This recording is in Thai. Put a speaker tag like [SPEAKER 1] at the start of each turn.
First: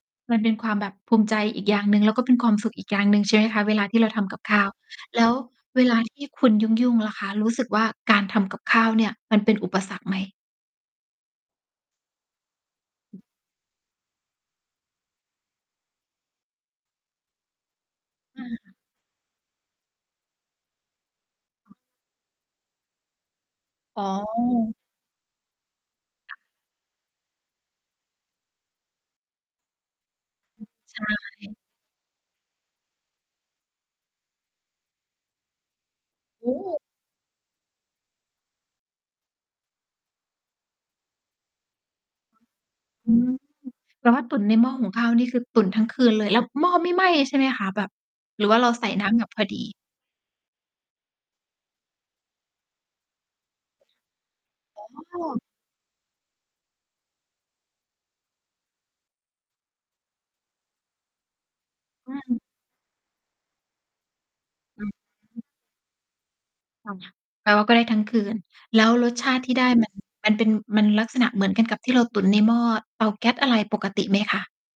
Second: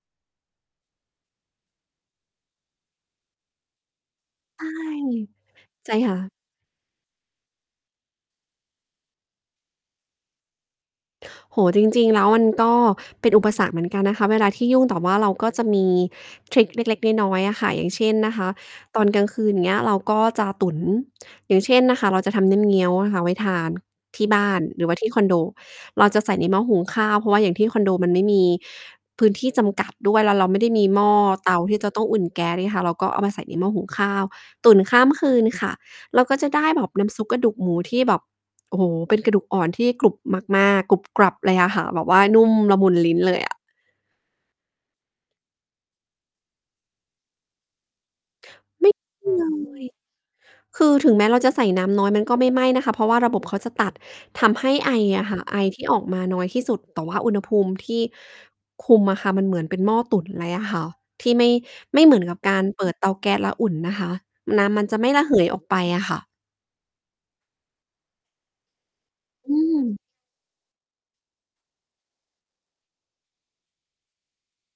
[SPEAKER 1] มันเป็นความแบบภูมิใจอีกอย่างหนึ่ง แล้วก็เป็นความสุขอีกอย่างหนึ่ง ใช่ไหมคะ เวลาที่เราทำกับข้
[SPEAKER 2] ใช
[SPEAKER 1] า
[SPEAKER 2] ่
[SPEAKER 1] ว แล้ว เว
[SPEAKER 2] ใช่
[SPEAKER 1] ลา
[SPEAKER 2] ค
[SPEAKER 1] ท
[SPEAKER 2] ่
[SPEAKER 1] ี่
[SPEAKER 2] ะ
[SPEAKER 1] คุณยุ่ง ๆ ล่ะคะ รู้สึกว่าการทำกับข้าวเนี่ยมันเป็นอุปสรรคไหม?
[SPEAKER 2] โอ้โฮ จริง ๆ แล้วมันก็
[SPEAKER 1] อืม
[SPEAKER 2] เป็นอุปสรรคเหมือนกันนะคะ เวลาที่ยุ่ง แต่ว่าเราก็จะมีทริกเล็ก ๆ น้อย ๆ อะค่ะ อย่างเช่นนะ
[SPEAKER 1] อ
[SPEAKER 2] คะ
[SPEAKER 1] า
[SPEAKER 2] ตอนกลางคืน อย่างเงี้ย เราก็จะตุ๋น อย่างเช่นนะคะ เราจะทำน้ำเงี้ยวอะค่ะ ไว้ทาน
[SPEAKER 1] อ๋อ
[SPEAKER 2] ที่บ้าน หรือว่าที่คอนโดเราจะใส
[SPEAKER 1] ค
[SPEAKER 2] ่
[SPEAKER 1] ่ะ
[SPEAKER 2] ในหม้อหุงข้าว เพราะว่าอย่างที่คอนโด มันไม่มี พื้นที่จำกัดด้วย แล้วเราไม
[SPEAKER 1] อ
[SPEAKER 2] ่
[SPEAKER 1] ื
[SPEAKER 2] ได
[SPEAKER 1] ม
[SPEAKER 2] ้มีหม้อ
[SPEAKER 1] ใช
[SPEAKER 2] เต
[SPEAKER 1] ่
[SPEAKER 2] าที่จะต้องอุ่นแก๊สไงค่ะ เราก็เอามาใส่ในหม้อหุงข้าวตุ๋นข้ามคืนค่ะ เราก็จ
[SPEAKER 1] โอ
[SPEAKER 2] ะ
[SPEAKER 1] ้
[SPEAKER 2] ได้แบบน้ำซุปกระดูกหมูที่แบบ โอ้โฮ เป็นกระดูกอ่อนที่กรุบมาก ๆ กรุบกรับเลยอะค่ะ แบบว่านุ่มละมุน
[SPEAKER 1] อ
[SPEAKER 2] ล
[SPEAKER 1] ื
[SPEAKER 2] ิ้น
[SPEAKER 1] ม
[SPEAKER 2] เลยอะ
[SPEAKER 1] เรา ว่าตุ๋นในหม้อหุงข้าวนี่คือตุ๋นทั้งคืนเลย แล้วหม้อไม่ไหม้ใช่ไหมคะ? แบบ หรือว่าเราใส
[SPEAKER 2] ไม
[SPEAKER 1] ่
[SPEAKER 2] ่
[SPEAKER 1] น้ำ
[SPEAKER 2] เ
[SPEAKER 1] แ
[SPEAKER 2] ป
[SPEAKER 1] บ
[SPEAKER 2] ล
[SPEAKER 1] บ
[SPEAKER 2] ื
[SPEAKER 1] พอ
[SPEAKER 2] อง
[SPEAKER 1] ดี
[SPEAKER 2] เลย คือถึงแม้เราจะใส่น้ำน้อยมันก็ไม่ไหม้นะคะ เพราะว่าระบบเขาจะตัดทำให้ไอ
[SPEAKER 1] อ๋
[SPEAKER 2] อะค่ะ
[SPEAKER 1] อ
[SPEAKER 2] ไอที่ออกมาน้อยที่สุด แต่ว่าอุณหภูมิที่ คุมอะค่ะ มันเหมือนเป็นหม้อตุ๋นเลยอะค่ะ ที่ไม่ ไม่
[SPEAKER 1] อ
[SPEAKER 2] เ
[SPEAKER 1] ื
[SPEAKER 2] หมือนกับ
[SPEAKER 1] ม
[SPEAKER 2] การเปิดเตาแก๊สแล้วอุ่นนะคะ น้ำม
[SPEAKER 1] อ
[SPEAKER 2] ัน
[SPEAKER 1] ื
[SPEAKER 2] จะไม่ระเห
[SPEAKER 1] ม
[SPEAKER 2] ยออกไปอะค่ะ
[SPEAKER 1] อ้อ แปลว่าก็ได้ทั้งคืน แล้วรสชาติท
[SPEAKER 2] อ
[SPEAKER 1] ี่
[SPEAKER 2] ื
[SPEAKER 1] ได้ มัน
[SPEAKER 2] ม
[SPEAKER 1] มันเป็น มันลักษณะเหมือนกันกับที่เราตุ๋นในหม้อเตาแก๊สอะไรปกติไหมคะ?